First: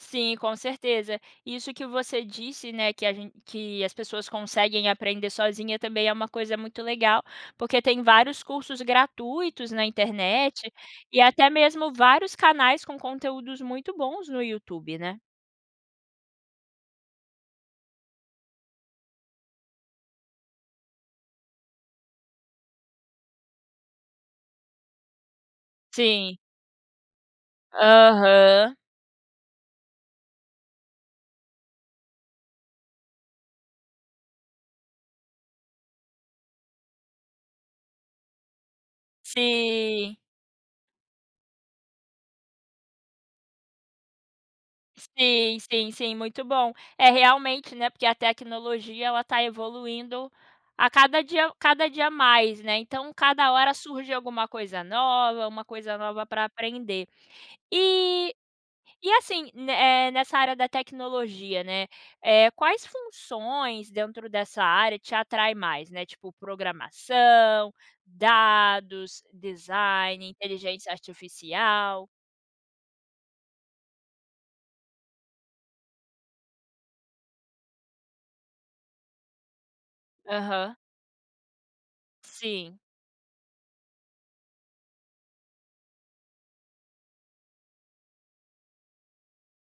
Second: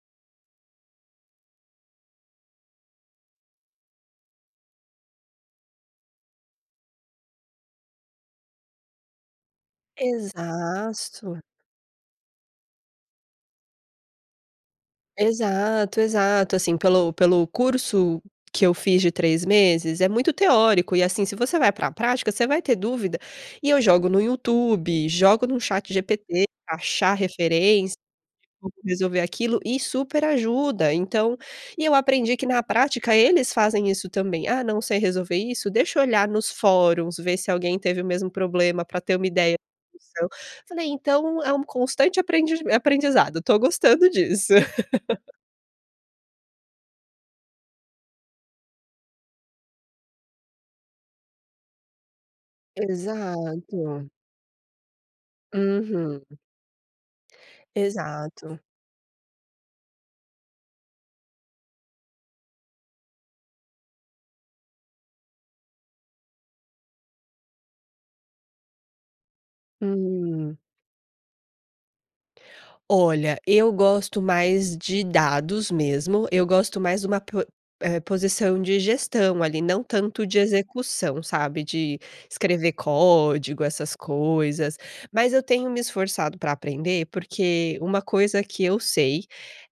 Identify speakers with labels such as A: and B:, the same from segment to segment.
A: Sim, com certeza. Isso que você disse, né, que a que as pessoas conseguem aprender sozinha também é uma coisa muito legal, porque tem vários cursos gratuitos na internet, e
B: Exato.
A: até mesmo vários canais com conteúdos muito bons no YouTube, né?
B: Exato, exato. Assim, pelo pelo curso que eu fiz de 3 meses, é muito teórico. E assim, se você vai pra prática, você vai ter dúvida. E eu jogo no YouTube, jogo no
A: Sim.
B: ChatGPT, achar referência, tipo,
A: Aham.
B: resolver aquilo e super ajuda. Então e eu aprendi que na prática, eles fazem isso também. "Ah, não sei resolver isso? Deixa eu olhar nos fóruns, ver se alguém teve o mesmo problema pra ter uma ideia".
A: Sim.
B: [unintelligible] Falei: "Então, é um constante aprendij aprendizado, estou gostando disso".
A: Sim, sim, sim, muito bom. É realmente, né, porque a tecnologia, ela está evoluindo a cada dia a cada dia mais, né. Então cada hora
B: Exato.
A: surge alguma coisa nova, uma coisa
B: Uhum.
A: nova para aprender. E
B: Exato.
A: e assim, eh, nessa área da tecnologia, né, eh, quais funções dentro dessa área te atrai mais, né? Tipo, programação, dados, design,
B: Hum.
A: inteligência artificial?
B: Olha, eu gosto mais de dados mesmo. Eu gosto mais de uma po eh, posição de gestão ali, não tanto de
A: Aham.
B: execução, sabe, de escrever
A: Sim.
B: código, essas coisas. Mas eu tenho me esforçado pra aprender, porque uma coisa que eu sei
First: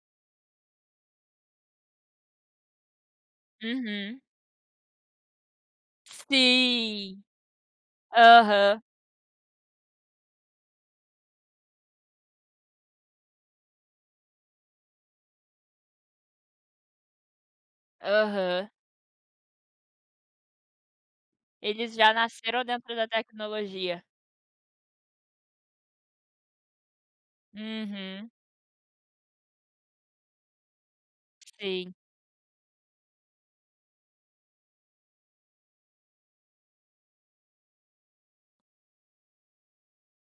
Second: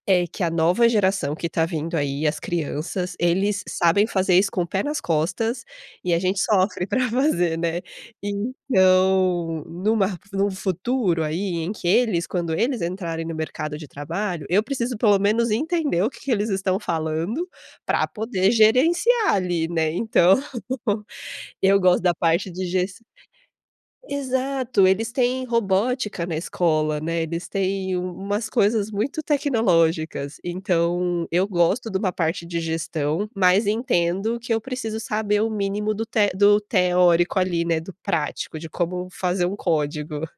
B: é que a nova geração que está vindo aí, as crianças, eles sabem
A: Uhum.
B: fazer isso com o pé nas costas, e a gente sofre pra
A: Sim.
B: fazer, né.
A: Aham.
B: Então, numa r num futuro, aí, em que eles quando eles entrarem no mercado de trabalho, eu preciso pelo menos entender o que que eles estão falando, pra poder
A: Aham.
B: gerenciar ali, né. Então, eu
A: Eles
B: gosto
A: já
B: da parte
A: nasceram
B: de ges
A: dentro da tecnologia.
B: exato, eles têm robótica na escola, né? Eles têm
A: Uhum.
B: umas coisas muito tecnológicas. Então, eu gosto
A: Sim.
B: de uma parte de gestão, mas entendo que eu preciso saber o mínimo do te do teórico, ali, do prático, de como fazer um código.